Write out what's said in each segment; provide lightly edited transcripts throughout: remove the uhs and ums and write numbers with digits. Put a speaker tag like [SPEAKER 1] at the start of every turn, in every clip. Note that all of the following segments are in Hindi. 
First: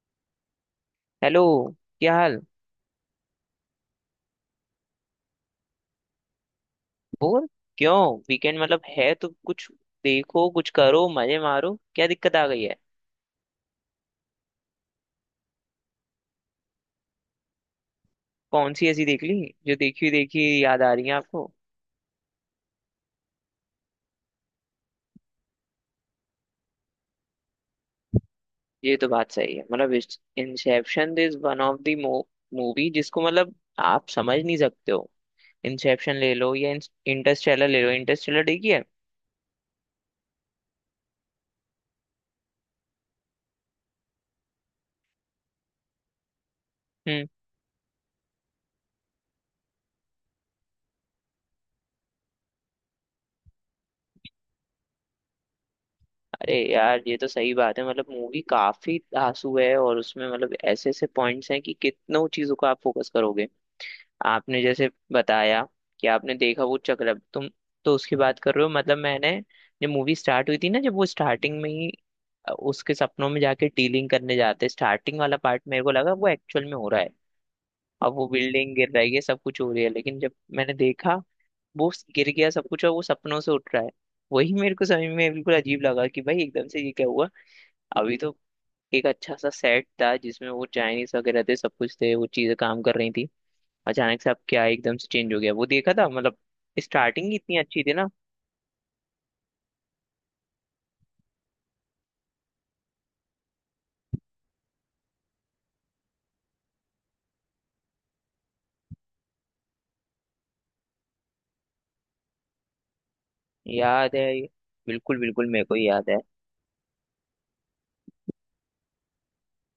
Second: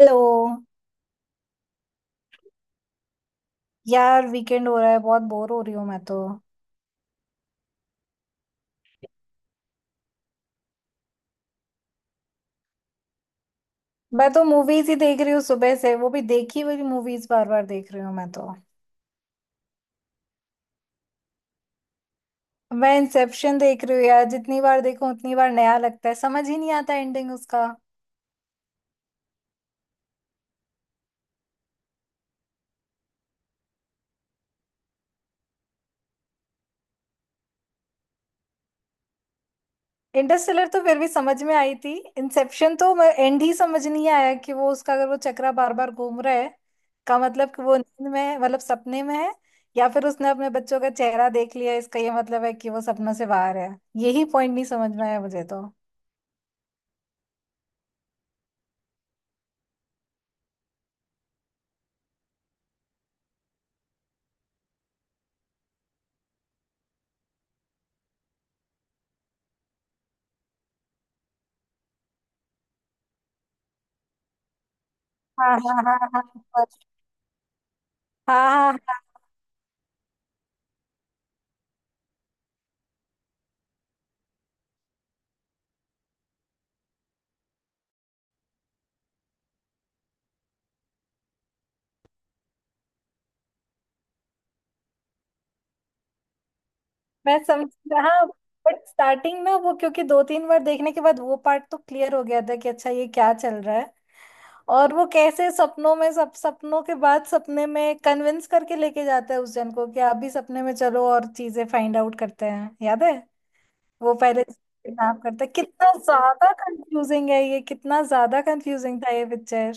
[SPEAKER 1] हेलो।
[SPEAKER 2] हेलो। क्या हाल।
[SPEAKER 1] यार वीकेंड हो रहा है, बहुत बोर हो रही हूँ मैं तो।
[SPEAKER 2] बोर क्यों? वीकेंड मतलब है तो कुछ देखो, कुछ करो, मजे मारो। क्या दिक्कत आ गई है?
[SPEAKER 1] मूवीज ही देख रही हूँ सुबह से, वो भी देखी हुई मूवीज बार बार देख रही हूँ मैं तो।
[SPEAKER 2] कौन सी ऐसी देख ली जो देखी हुई याद आ रही है आपको?
[SPEAKER 1] मैं इंसेप्शन देख रही हूँ यार, जितनी बार देखूं उतनी बार नया लगता है। समझ ही नहीं आता एंडिंग उसका।
[SPEAKER 2] ये तो बात सही है मतलब। Inception is one of the movie जिसको मतलब आप समझ नहीं सकते हो। इंसेप्शन ले लो या इंटरस्टेलर ले लो। इंटरस्टेलर देखी है?
[SPEAKER 1] इंटरस्टेलर तो फिर भी समझ में आई थी, इंसेप्शन तो एंड ही समझ नहीं आया कि वो उसका, अगर वो चक्रा बार बार घूम रहा है का
[SPEAKER 2] हम्म।
[SPEAKER 1] मतलब कि वो नींद में है, मतलब सपने में है, या फिर उसने अपने बच्चों का चेहरा देख लिया इसका ये मतलब है कि वो सपनों से बाहर है। यही पॉइंट नहीं समझ में आया मुझे तो।
[SPEAKER 2] अरे यार ये तो सही बात है मतलब। मूवी काफी धांसू है और उसमें मतलब ऐसे ऐसे पॉइंट्स हैं कि कितनों चीजों को आप फोकस करोगे। आपने जैसे बताया कि आपने देखा वो चक्रम, तुम तो उसकी बात कर रहे हो। मतलब मैंने, जब मूवी स्टार्ट हुई थी ना, जब वो स्टार्टिंग में ही उसके सपनों में जाके डीलिंग करने जाते, स्टार्टिंग वाला
[SPEAKER 1] हाँ,
[SPEAKER 2] पार्ट
[SPEAKER 1] हाँ,
[SPEAKER 2] मेरे को
[SPEAKER 1] हाँ,
[SPEAKER 2] लगा
[SPEAKER 1] हाँ,
[SPEAKER 2] वो एक्चुअल
[SPEAKER 1] हाँ।
[SPEAKER 2] में हो रहा है। अब वो
[SPEAKER 1] हाँ, हाँ,
[SPEAKER 2] बिल्डिंग गिर रही
[SPEAKER 1] हाँ।
[SPEAKER 2] है, सब कुछ हो रही है, लेकिन जब मैंने देखा वो गिर गया सब कुछ और वो सपनों से उठ रहा है, वही मेरे को समझ में बिल्कुल अजीब लगा कि भाई एकदम से ये क्या हुआ। अभी तो एक अच्छा सा सेट था जिसमें वो चाइनीस वगैरह थे, सब कुछ थे, वो चीजें काम कर रही थी। अचानक से अब क्या एकदम से चेंज हो गया? वो देखा था मतलब, स्टार्टिंग ही
[SPEAKER 1] मैं
[SPEAKER 2] इतनी
[SPEAKER 1] समझ।
[SPEAKER 2] अच्छी थी ना।
[SPEAKER 1] हाँ, बट स्टार्टिंग में वो, क्योंकि दो तीन बार देखने के बाद वो पार्ट तो क्लियर हो गया था कि अच्छा ये क्या चल रहा है, और वो कैसे सपनों में, सब सपनों के बाद सपने में कन्विंस करके लेके जाता है उस जन को कि आप भी सपने में चलो और चीजें फाइंड आउट करते हैं, याद है?
[SPEAKER 2] याद
[SPEAKER 1] वो
[SPEAKER 2] है
[SPEAKER 1] पहले
[SPEAKER 2] ये। बिल्कुल
[SPEAKER 1] किडनैप करता
[SPEAKER 2] बिल्कुल
[SPEAKER 1] है।
[SPEAKER 2] मेरे को ही
[SPEAKER 1] कितना
[SPEAKER 2] याद है।
[SPEAKER 1] ज्यादा कंफ्यूजिंग है ये, कितना ज्यादा कंफ्यूजिंग था ये पिक्चर।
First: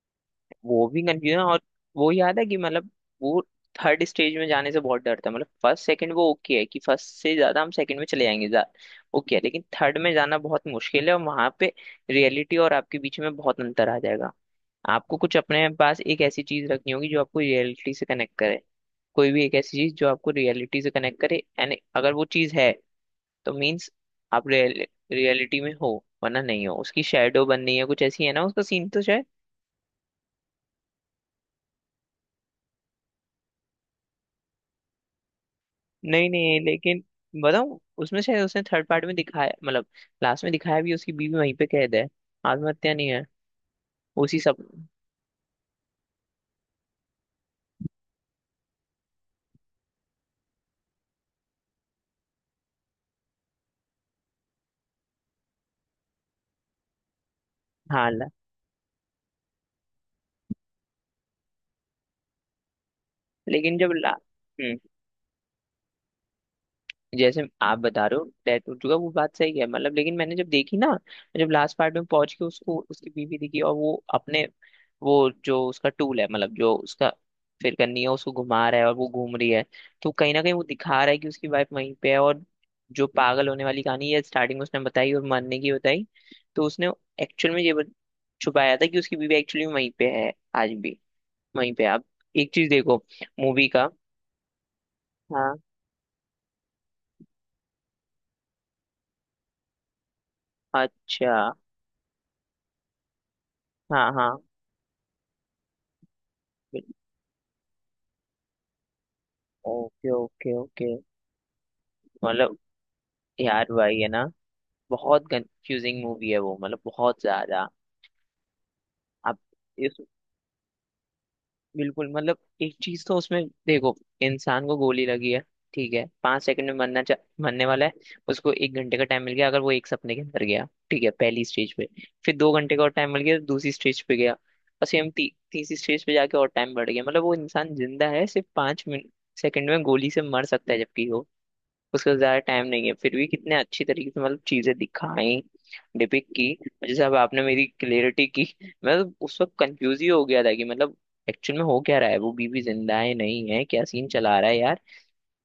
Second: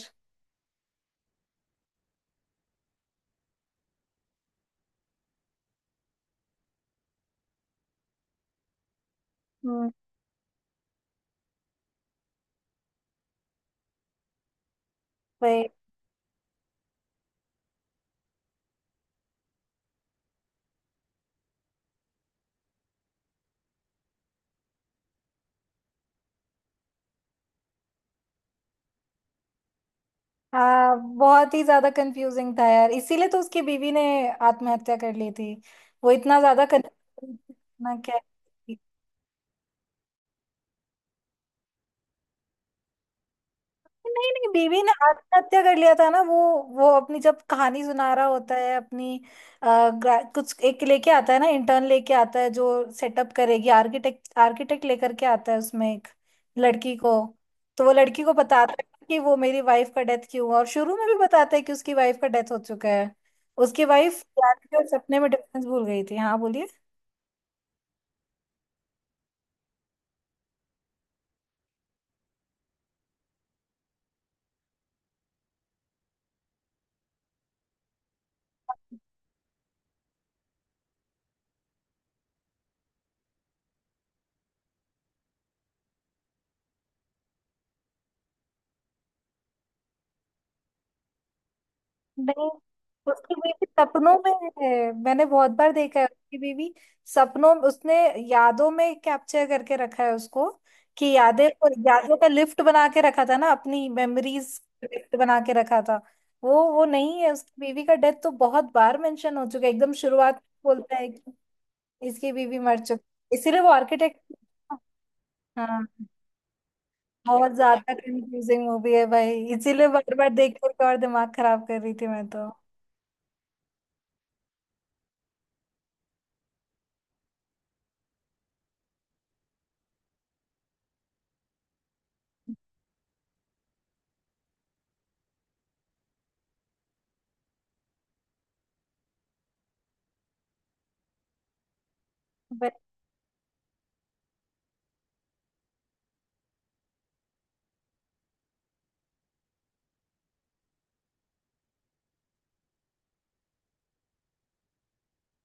[SPEAKER 2] वो भी कंफ्यूजन, और वो याद है कि मतलब वो थर्ड स्टेज में जाने से बहुत डरता है, मतलब फर्स्ट सेकंड वो ओके है कि फर्स्ट से ज्यादा हम सेकंड में चले जाएंगे, ओके है। लेकिन
[SPEAKER 1] हम्म।
[SPEAKER 2] थर्ड में जाना बहुत मुश्किल है, और वहां पे रियलिटी और आपके बीच में बहुत अंतर आ जाएगा। आपको कुछ अपने पास एक ऐसी चीज रखनी होगी जो आपको रियलिटी से कनेक्ट करे। कोई भी एक ऐसी चीज जो आपको रियलिटी से कनेक्ट करे, एंड अगर वो चीज है तो मीन्स आप रियलिटी में हो, वरना नहीं हो, उसकी शेडो बननी है। कुछ ऐसी है ना उसका सीन तो शायद।
[SPEAKER 1] हाँ, बहुत ही ज्यादा कंफ्यूजिंग था यार, इसीलिए तो उसकी बीवी ने आत्महत्या कर ली थी। वो
[SPEAKER 2] नहीं
[SPEAKER 1] इतना
[SPEAKER 2] नहीं है,
[SPEAKER 1] ज्यादा
[SPEAKER 2] लेकिन
[SPEAKER 1] कंफ्यूज।
[SPEAKER 2] बताऊं,
[SPEAKER 1] ना क्या।
[SPEAKER 2] उसमें शायद उसने थर्ड पार्ट में दिखाया, मतलब लास्ट में दिखाया भी, उसकी बीवी वहीं पे कैद है, आत्महत्या नहीं है।
[SPEAKER 1] नहीं
[SPEAKER 2] उसी
[SPEAKER 1] नहीं,
[SPEAKER 2] सब।
[SPEAKER 1] बीवी ने आत्महत्या कर लिया था ना। वो अपनी जब कहानी सुना रहा होता है अपनी, ग्रा- कुछ एक लेके आता है ना, इंटर्न लेके आता है जो सेटअप करेगी। आर्किटेक्ट, आर्किटेक्ट लेकर के आता है, उसमें एक लड़की को। तो वो
[SPEAKER 2] हाँ
[SPEAKER 1] लड़की को बताता है कि वो मेरी वाइफ का डेथ क्यों हुआ, और शुरू में भी बताता है कि उसकी वाइफ का डेथ हो चुका है।
[SPEAKER 2] लेकिन
[SPEAKER 1] उसकी
[SPEAKER 2] जब ला
[SPEAKER 1] वाइफ सपने में डिफरेंस भूल गई थी। हाँ, बोलिए।
[SPEAKER 2] जैसे आप बता रहे हो डेथ हो चुका, वो बात सही है मतलब, लेकिन मैंने जब देखी ना, जब लास्ट पार्ट में पहुंच के उसको उसकी बीवी दिखी, और वो अपने, वो जो उसका टूल है मतलब, जो उसका फिर करनी है उसको घुमा रहा है और वो घूम रही है, तो कहीं ना कहीं वो दिखा रहा है कि उसकी वाइफ वहीं पे है। और जो पागल होने वाली कहानी है स्टार्टिंग में उसने बताई और मरने की बताई, तो उसने एक्चुअल में ये छुपाया था कि उसकी बीवी एक्चुअली वहीं पे है आज भी, वहीं पे है। अब
[SPEAKER 1] नहीं,
[SPEAKER 2] एक चीज देखो,
[SPEAKER 1] उसकी बीवी
[SPEAKER 2] मूवी का।
[SPEAKER 1] सपनों में है, मैंने बहुत
[SPEAKER 2] हाँ।
[SPEAKER 1] बार देखा है। उसकी बीवी सपनों, उसने यादों में कैप्चर करके रखा है उसको, कि
[SPEAKER 2] अच्छा।
[SPEAKER 1] यादें, यादों का लिफ्ट बना के रखा था ना, अपनी
[SPEAKER 2] हाँ हाँ।
[SPEAKER 1] मेमोरीज लिफ्ट बना के रखा था। वो नहीं है। उसकी बीवी का डेथ तो बहुत बार मेंशन हो चुका है। एकदम
[SPEAKER 2] ओके
[SPEAKER 1] शुरुआत में
[SPEAKER 2] ओके ओके।
[SPEAKER 1] बोलता है कि इसकी
[SPEAKER 2] मतलब
[SPEAKER 1] बीवी मर चुकी, इसीलिए वो
[SPEAKER 2] यार भाई है ना,
[SPEAKER 1] आर्किटेक्ट।
[SPEAKER 2] बहुत
[SPEAKER 1] हाँ,
[SPEAKER 2] कंफ्यूजिंग मूवी है वो मतलब, बहुत
[SPEAKER 1] बहुत
[SPEAKER 2] ज्यादा।
[SPEAKER 1] ज्यादा कंफ्यूजिंग मूवी है भाई,
[SPEAKER 2] अब
[SPEAKER 1] इसीलिए
[SPEAKER 2] इस
[SPEAKER 1] बार बार देख करके और दिमाग खराब कर रही थी
[SPEAKER 2] बिल्कुल
[SPEAKER 1] मैं
[SPEAKER 2] मतलब
[SPEAKER 1] तो।
[SPEAKER 2] एक चीज तो उसमें देखो, इंसान को गोली लगी है ठीक है, 5 सेकंड में मरने वाला है, उसको 1 घंटे का टाइम मिल गया अगर वो एक सपने के अंदर गया, ठीक है, पहली स्टेज पे। फिर 2 घंटे का और टाइम मिल गया, दूसरी स्टेज पे गया, और सेम तीसरी स्टेज पे जाके और टाइम बढ़ गया, मतलब वो इंसान जिंदा है सिर्फ 5 मिनट, सेकंड में गोली से मर सकता है, जबकि वो, उसके पास ज्यादा टाइम नहीं है, फिर भी कितने अच्छी तरीके से मतलब चीजें दिखाई, डिपिक्ट की। जैसे अब आपने मेरी क्लियरिटी की मैं तो उस वक्त कंफ्यूज ही हो गया था कि मतलब एक्चुअल में हो क्या रहा है, वो बीवी जिंदा है नहीं है, क्या सीन चला रहा है यार।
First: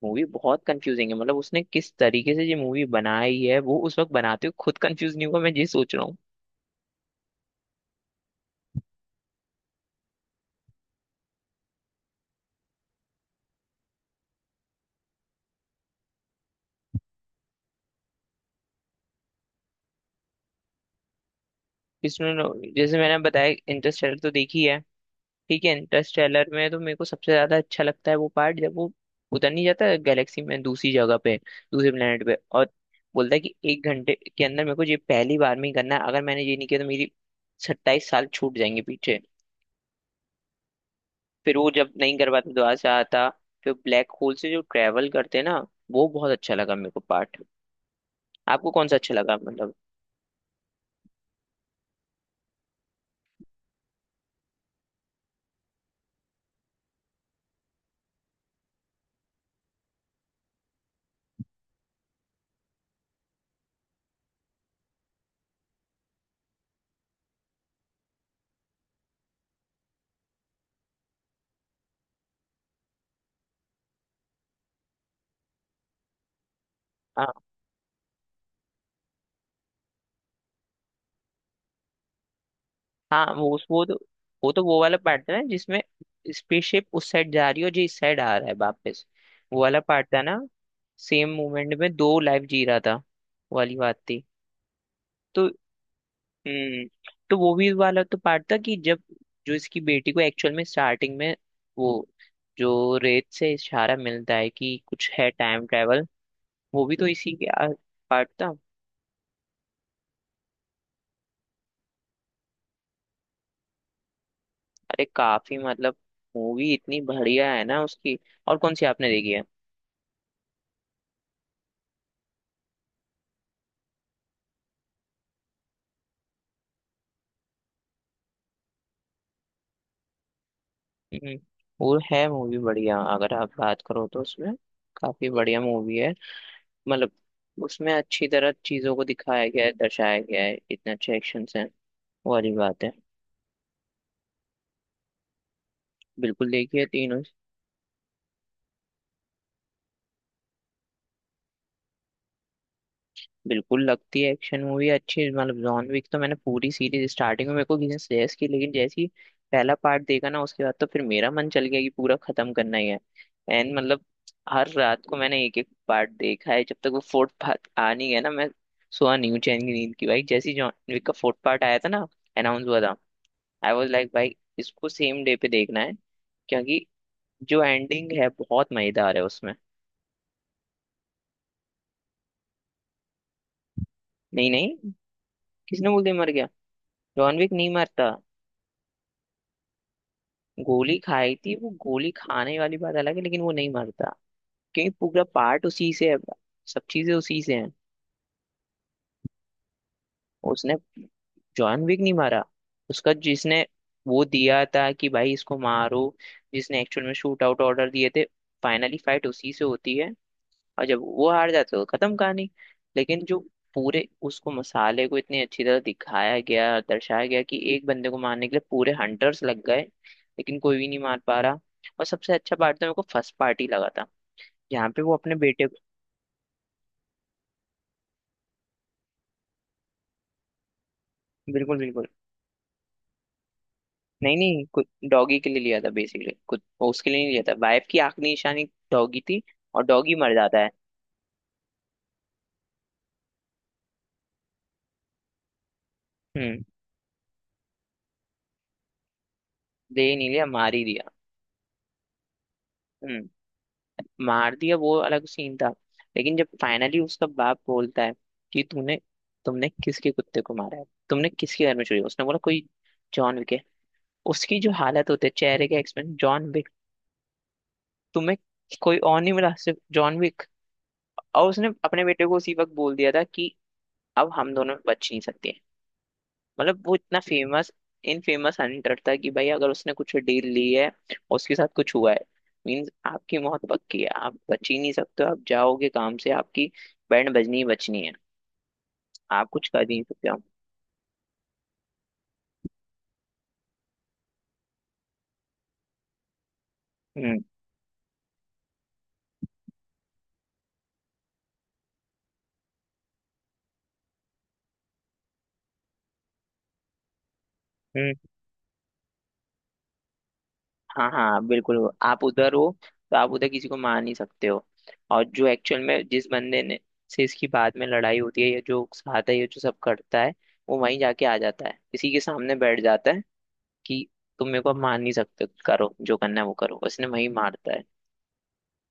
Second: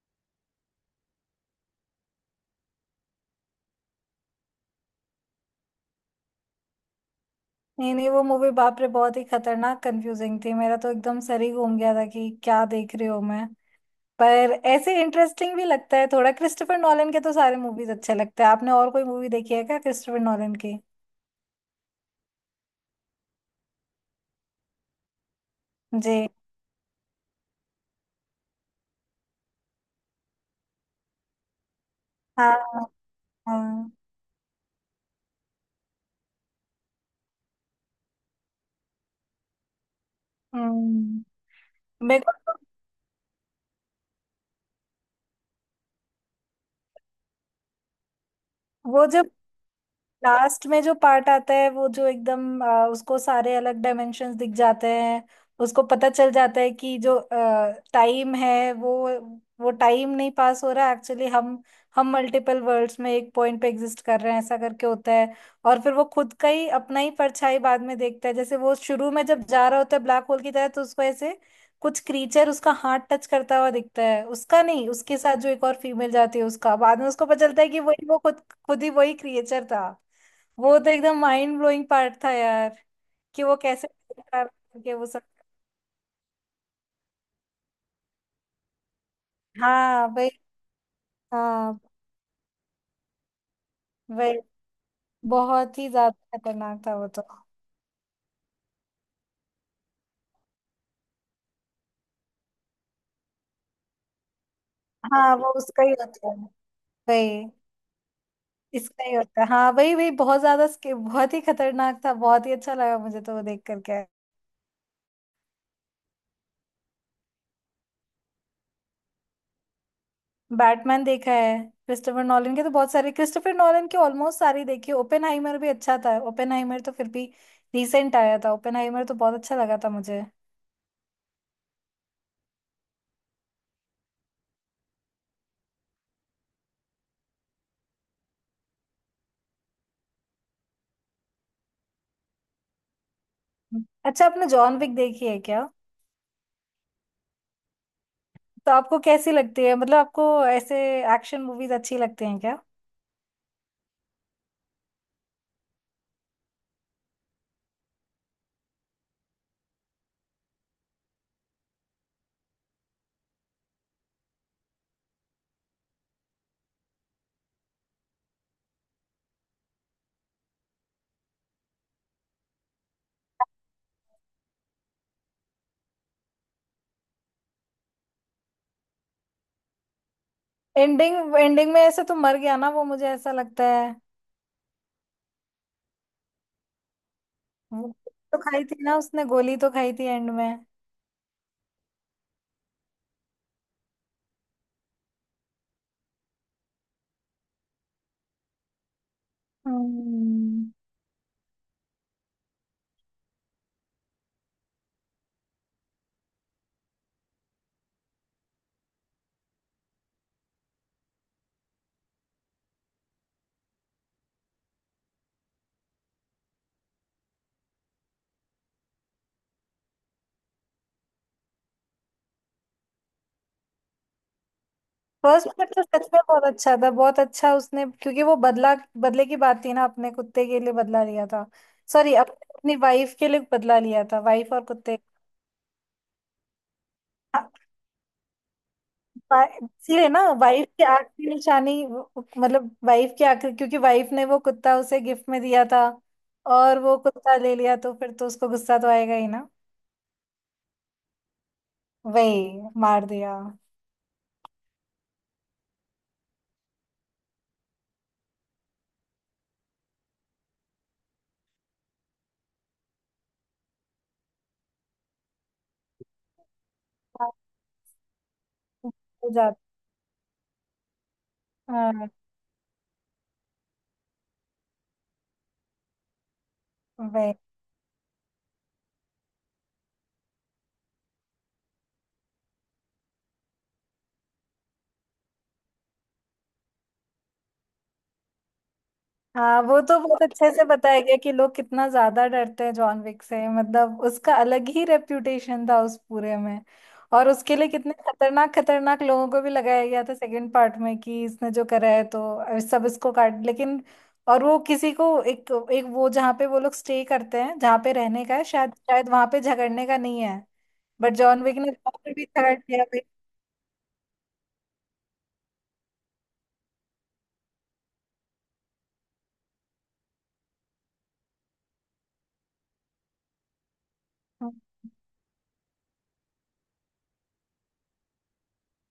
[SPEAKER 2] मूवी बहुत कंफ्यूजिंग है, मतलब उसने किस तरीके से ये मूवी बनाई है, वो उस वक्त बनाते हुए खुद कंफ्यूज नहीं हुआ, मैं ये सोच रहा हूँ।
[SPEAKER 1] नहीं नहीं, वो मूवी बाप रे बहुत ही खतरनाक कंफ्यूजिंग थी। मेरा तो एकदम सर ही घूम गया था कि क्या देख रही हूँ मैं। पर ऐसे इंटरेस्टिंग भी लगता है थोड़ा। क्रिस्टोफर नॉलन के तो सारे मूवीज अच्छे लगते हैं। आपने और कोई मूवी देखी है क्या क्रिस्टोफर नॉलन की?
[SPEAKER 2] इसमें जैसे मैंने बताया, इंटरस्टेलर तो देखी है ठीक है,
[SPEAKER 1] जी।
[SPEAKER 2] इंटरस्टेलर में तो मेरे को सबसे ज्यादा अच्छा लगता है वो पार्ट, जब वो उतर नहीं जाता गैलेक्सी में दूसरी जगह पे, दूसरे प्लेनेट पे,
[SPEAKER 1] हाँ,
[SPEAKER 2] और
[SPEAKER 1] हाँ।
[SPEAKER 2] बोलता है कि एक
[SPEAKER 1] हाँ,
[SPEAKER 2] घंटे के अंदर मेरे को ये पहली बार में ही करना है, अगर मैंने ये नहीं किया तो मेरी 27 साल छूट जाएंगे पीछे।
[SPEAKER 1] हम्म।
[SPEAKER 2] फिर वो जब नहीं
[SPEAKER 1] मेरे
[SPEAKER 2] कर पाता,
[SPEAKER 1] को तो
[SPEAKER 2] दोबारा से आता, फिर ब्लैक होल से जो ट्रेवल करते हैं ना, वो बहुत अच्छा लगा मेरे को पार्ट। आपको कौन सा
[SPEAKER 1] वो
[SPEAKER 2] अच्छा
[SPEAKER 1] जो
[SPEAKER 2] लगा मतलब?
[SPEAKER 1] लास्ट में जो पार्ट आता है, वो जो एकदम उसको सारे अलग डायमेंशंस दिख जाते हैं। उसको पता चल जाता है कि जो टाइम है वो टाइम नहीं पास हो रहा एक्चुअली। हम मल्टीपल वर्ल्ड्स में एक पॉइंट पे एग्जिस्ट कर रहे हैं ऐसा करके होता है। और फिर वो खुद का ही, अपना ही परछाई बाद में देखता है। जैसे वो शुरू में जब जा रहा होता है ब्लैक होल की तरह, तो उसको ऐसे कुछ क्रीचर उसका हाथ टच करता हुआ दिखता है, उसका नहीं, उसके साथ जो एक और फीमेल जाती है उसका। बाद में उसको
[SPEAKER 2] हाँ।
[SPEAKER 1] पता चलता है कि वही वो खुद, खुद ही वही क्रिएचर था। वो तो एकदम माइंड ब्लोइंग पार्ट था यार,
[SPEAKER 2] हाँ,
[SPEAKER 1] कि वो कैसे
[SPEAKER 2] वो
[SPEAKER 1] के
[SPEAKER 2] वाला
[SPEAKER 1] वो सब।
[SPEAKER 2] पार्ट था ना जिसमें स्पेसशिप उस साइड जा रही है और जी इस साइड आ रहा है वापस, वो वाला
[SPEAKER 1] हाँ
[SPEAKER 2] पार्ट था
[SPEAKER 1] भाई।
[SPEAKER 2] ना। सेम मूवमेंट
[SPEAKER 1] हाँ
[SPEAKER 2] में दो लाइफ जी रहा था, वो वाली बात थी।
[SPEAKER 1] भाई,
[SPEAKER 2] तो
[SPEAKER 1] बहुत ही ज्यादा खतरनाक
[SPEAKER 2] हम्म
[SPEAKER 1] था वो तो।
[SPEAKER 2] तो वो भी वाला तो पार्ट था कि जब, जो इसकी बेटी को एक्चुअल में स्टार्टिंग में वो जो रेत से इशारा मिलता है कि कुछ है
[SPEAKER 1] हाँ, वो
[SPEAKER 2] टाइम
[SPEAKER 1] उसका ही
[SPEAKER 2] ट्रेवल,
[SPEAKER 1] होता है
[SPEAKER 2] वो भी तो
[SPEAKER 1] भाई,
[SPEAKER 2] इसी के पार्ट था।
[SPEAKER 1] इसका ही होता है। हाँ भाई, भाई बहुत ज्यादा स्के-, बहुत ही खतरनाक था। बहुत ही अच्छा लगा मुझे तो वो देख करके।
[SPEAKER 2] अरे काफी मतलब, मूवी इतनी बढ़िया है ना उसकी। और कौन सी आपने देखी है?
[SPEAKER 1] बैटमैन देखा है, क्रिस्टोफर नॉलन के तो बहुत सारे, क्रिस्टोफर नॉलन के ऑलमोस्ट सारे देखी। ओपेनहाइमर भी अच्छा था, ओपेनहाइमर तो फिर भी रिसेंट आया था। ओपेनहाइमर तो बहुत अच्छा लगा था मुझे।
[SPEAKER 2] हम्म, वो है मूवी बढ़िया, अगर आप बात करो तो उसमें काफी बढ़िया मूवी है, मतलब उसमें अच्छी तरह चीजों को दिखाया गया है, दर्शाया गया है, इतने अच्छे एक्शन हैं, वो वाली बात है।
[SPEAKER 1] अच्छा, आपने जॉन विक देखी है क्या?
[SPEAKER 2] बिल्कुल, देखिए तीनों।
[SPEAKER 1] तो आपको कैसी लगती है? मतलब आपको ऐसे एक्शन मूवीज अच्छी लगती हैं क्या?
[SPEAKER 2] बिल्कुल लगती है एक्शन मूवी अच्छी, मतलब जॉन विक तो मैंने पूरी सीरीज, स्टार्टिंग में मेरे को किसी ने सजेस्ट की, लेकिन जैसे ही पहला पार्ट देखा ना, उसके बाद तो फिर मेरा मन चल गया कि पूरा खत्म करना ही है। एंड मतलब हर रात को मैंने एक एक पार्ट देखा है, जब तक वो फोर्थ पार्ट आ नहीं गया ना मैं सोया नहीं हूँ चैन की नींद की, भाई जैसे ही जॉन विक का फोर्थ पार्ट आया था ना, अनाउंस हुआ था, आई वॉज लाइक भाई इसको सेम डे पे देखना है, क्योंकि जो एंडिंग है बहुत मजेदार है उसमें।
[SPEAKER 1] एंडिंग, एंडिंग में ऐसे तो मर गया ना वो, मुझे ऐसा लगता है।
[SPEAKER 2] नहीं नहीं, किसने बोल दिया मर गया? जॉन विक नहीं
[SPEAKER 1] वो
[SPEAKER 2] मरता।
[SPEAKER 1] तो खाई थी ना, उसने गोली तो खाई थी एंड में।
[SPEAKER 2] गोली खाई थी, वो गोली खाने वाली बात अलग है, लेकिन वो नहीं मरता, क्योंकि पूरा पार्ट उसी से है, सब चीजें उसी से हैं।
[SPEAKER 1] हम्म।
[SPEAKER 2] उसने जॉन विक नहीं मारा, उसका जिसने वो दिया था कि भाई इसको मारो, जिसने एक्चुअल में शूट आउट ऑर्डर दिए थे, फाइनली फाइट उसी से होती है, और जब वो हार जाते हो, खत्म कहानी। लेकिन जो पूरे उसको मसाले को इतनी अच्छी तरह दिखाया गया, दर्शाया गया, कि एक बंदे को मारने के लिए पूरे हंटर्स लग गए, लेकिन कोई भी नहीं मार पा रहा। और सबसे अच्छा पार्ट तो मेरे को फर्स्ट पार्ट ही लगा था, जहाँ पे वो अपने
[SPEAKER 1] फर्स्ट
[SPEAKER 2] बेटे
[SPEAKER 1] पार्ट
[SPEAKER 2] को।
[SPEAKER 1] तो सच में बहुत अच्छा था, बहुत अच्छा। उसने क्योंकि वो बदला, बदले की बात थी ना, अपने कुत्ते के लिए बदला लिया था।
[SPEAKER 2] बिल्कुल बिल्कुल।
[SPEAKER 1] सॉरी, अपनी वाइफ के लिए बदला लिया था,
[SPEAKER 2] नहीं
[SPEAKER 1] वाइफ और कुत्ते।
[SPEAKER 2] नहीं, डॉगी के लिए लिया था, बेसिकली कुछ, उसके लिए नहीं लिया था, वाइफ की आखिरी निशानी डॉगी थी, और
[SPEAKER 1] इसीलिए
[SPEAKER 2] डॉगी
[SPEAKER 1] ना,
[SPEAKER 2] मर जाता
[SPEAKER 1] वाइफ
[SPEAKER 2] है।
[SPEAKER 1] के आंख की आखिरी निशानी, मतलब वाइफ की आखिरी, क्योंकि वाइफ ने वो कुत्ता उसे गिफ्ट में दिया था।
[SPEAKER 2] हम्म।
[SPEAKER 1] और वो कुत्ता ले लिया तो फिर तो उसको गुस्सा तो आएगा ही ना।
[SPEAKER 2] दे ही नहीं लिया, मार ही दिया।
[SPEAKER 1] वही मार दिया।
[SPEAKER 2] हम्म। मार दिया, वो अलग सीन था, लेकिन जब फाइनली उसका बाप बोलता है कि तूने तुमने किसके कुत्ते को मारा है, तुमने किसके घर में चोरी, उसने बोला कोई, जॉन विक है। उसकी जो हालत होती है चेहरे के एक्सप्रेशन, जॉन विक,
[SPEAKER 1] हाँ,
[SPEAKER 2] तुम्हें कोई और
[SPEAKER 1] हो
[SPEAKER 2] नहीं मिला
[SPEAKER 1] जाता।
[SPEAKER 2] सिर्फ जॉन विक? और उसने अपने
[SPEAKER 1] हाँ,
[SPEAKER 2] बेटे को उसी वक्त बोल दिया था कि अब हम दोनों में बच नहीं सकते, मतलब वो इतना
[SPEAKER 1] वही।
[SPEAKER 2] फेमस, इन फेमस हंटर था कि भाई अगर उसने कुछ डील ली है और उसके साथ कुछ हुआ है, मीन्स आपकी मौत पक्की है, आप बच ही नहीं सकते हो, आप जाओगे काम से, आपकी बैंड बजनी ही बचनी है, आप
[SPEAKER 1] हाँ,
[SPEAKER 2] कुछ कर
[SPEAKER 1] वो
[SPEAKER 2] ही
[SPEAKER 1] तो
[SPEAKER 2] नहीं
[SPEAKER 1] बहुत
[SPEAKER 2] सकते हो।
[SPEAKER 1] अच्छे से बताया गया कि लोग कितना ज्यादा डरते हैं जॉन विक से। मतलब उसका अलग ही रेप्यूटेशन था उस पूरे में। और
[SPEAKER 2] हम्म।
[SPEAKER 1] उसके लिए कितने खतरनाक खतरनाक लोगों को भी लगाया गया था सेकंड पार्ट में, कि इसने जो करा है तो सब इसको काट लेकिन और वो किसी को एक एक, वो जहाँ पे वो लोग स्टे करते हैं, जहाँ पे
[SPEAKER 2] हम्म।
[SPEAKER 1] रहने का है, शायद शायद वहां पे झगड़ने का नहीं है।
[SPEAKER 2] हाँ
[SPEAKER 1] बट जॉन
[SPEAKER 2] हाँ
[SPEAKER 1] विक ने
[SPEAKER 2] बिल्कुल,
[SPEAKER 1] वहां पे भी
[SPEAKER 2] आप
[SPEAKER 1] झगड़
[SPEAKER 2] उधर हो
[SPEAKER 1] दिया भाई।
[SPEAKER 2] तो आप उधर किसी को मार नहीं सकते हो। और जो एक्चुअल में जिस बंदे ने से इसकी बाद में लड़ाई होती है, या जो साथ है या जो सब करता है, वो वहीं जाके आ जाता है, किसी के सामने बैठ जाता है कि तुम मेरे को अब मान नहीं सकते, करो जो करना है वो करो, उसने वही मारता है,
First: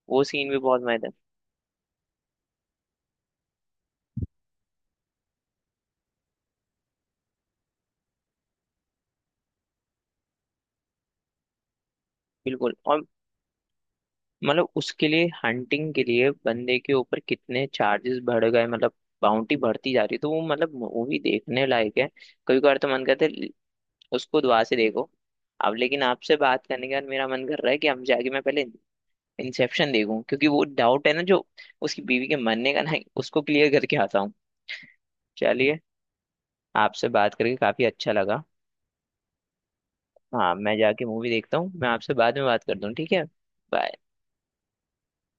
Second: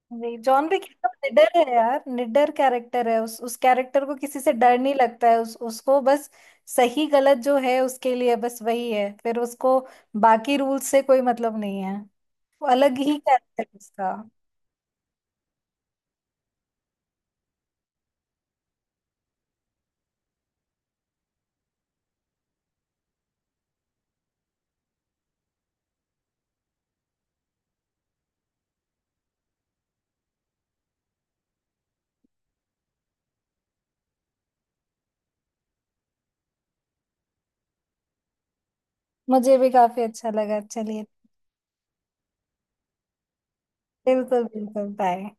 [SPEAKER 2] वो
[SPEAKER 1] वही
[SPEAKER 2] सीन भी
[SPEAKER 1] जॉन भी
[SPEAKER 2] बहुत मजेदार
[SPEAKER 1] कितना
[SPEAKER 2] है।
[SPEAKER 1] निडर है यार, निडर कैरेक्टर है। उस कैरेक्टर को किसी से डर नहीं लगता है। उस उसको बस सही गलत जो है उसके लिए बस वही है, फिर उसको बाकी रूल्स से कोई मतलब नहीं है। वो
[SPEAKER 2] बिल्कुल।
[SPEAKER 1] अलग
[SPEAKER 2] और
[SPEAKER 1] ही कैरेक्टर उसका।
[SPEAKER 2] मतलब उसके लिए हंटिंग के लिए बंदे के ऊपर कितने चार्जेस बढ़ गए, मतलब बाउंटी बढ़ती जा रही है, तो वो मतलब मूवी देखने लायक है। कभी कभार तो मन करता है उसको दुआ से देखो। अब लेकिन आपसे बात करने के बाद मेरा मन कर रहा है कि हम जाके मैं पहले इंसेप्शन देखूं, क्योंकि वो डाउट है ना जो उसकी बीवी के मरने का ना, उसको क्लियर करके आता हूँ। चलिए, आपसे बात करके काफी अच्छा लगा।
[SPEAKER 1] मुझे भी काफी अच्छा
[SPEAKER 2] हाँ
[SPEAKER 1] लगा,
[SPEAKER 2] मैं जाके
[SPEAKER 1] चलिए।
[SPEAKER 2] मूवी देखता हूँ, मैं आपसे बाद में बात करता हूँ ठीक है। बाय।
[SPEAKER 1] बिल्कुल बिल्कुल, बाय।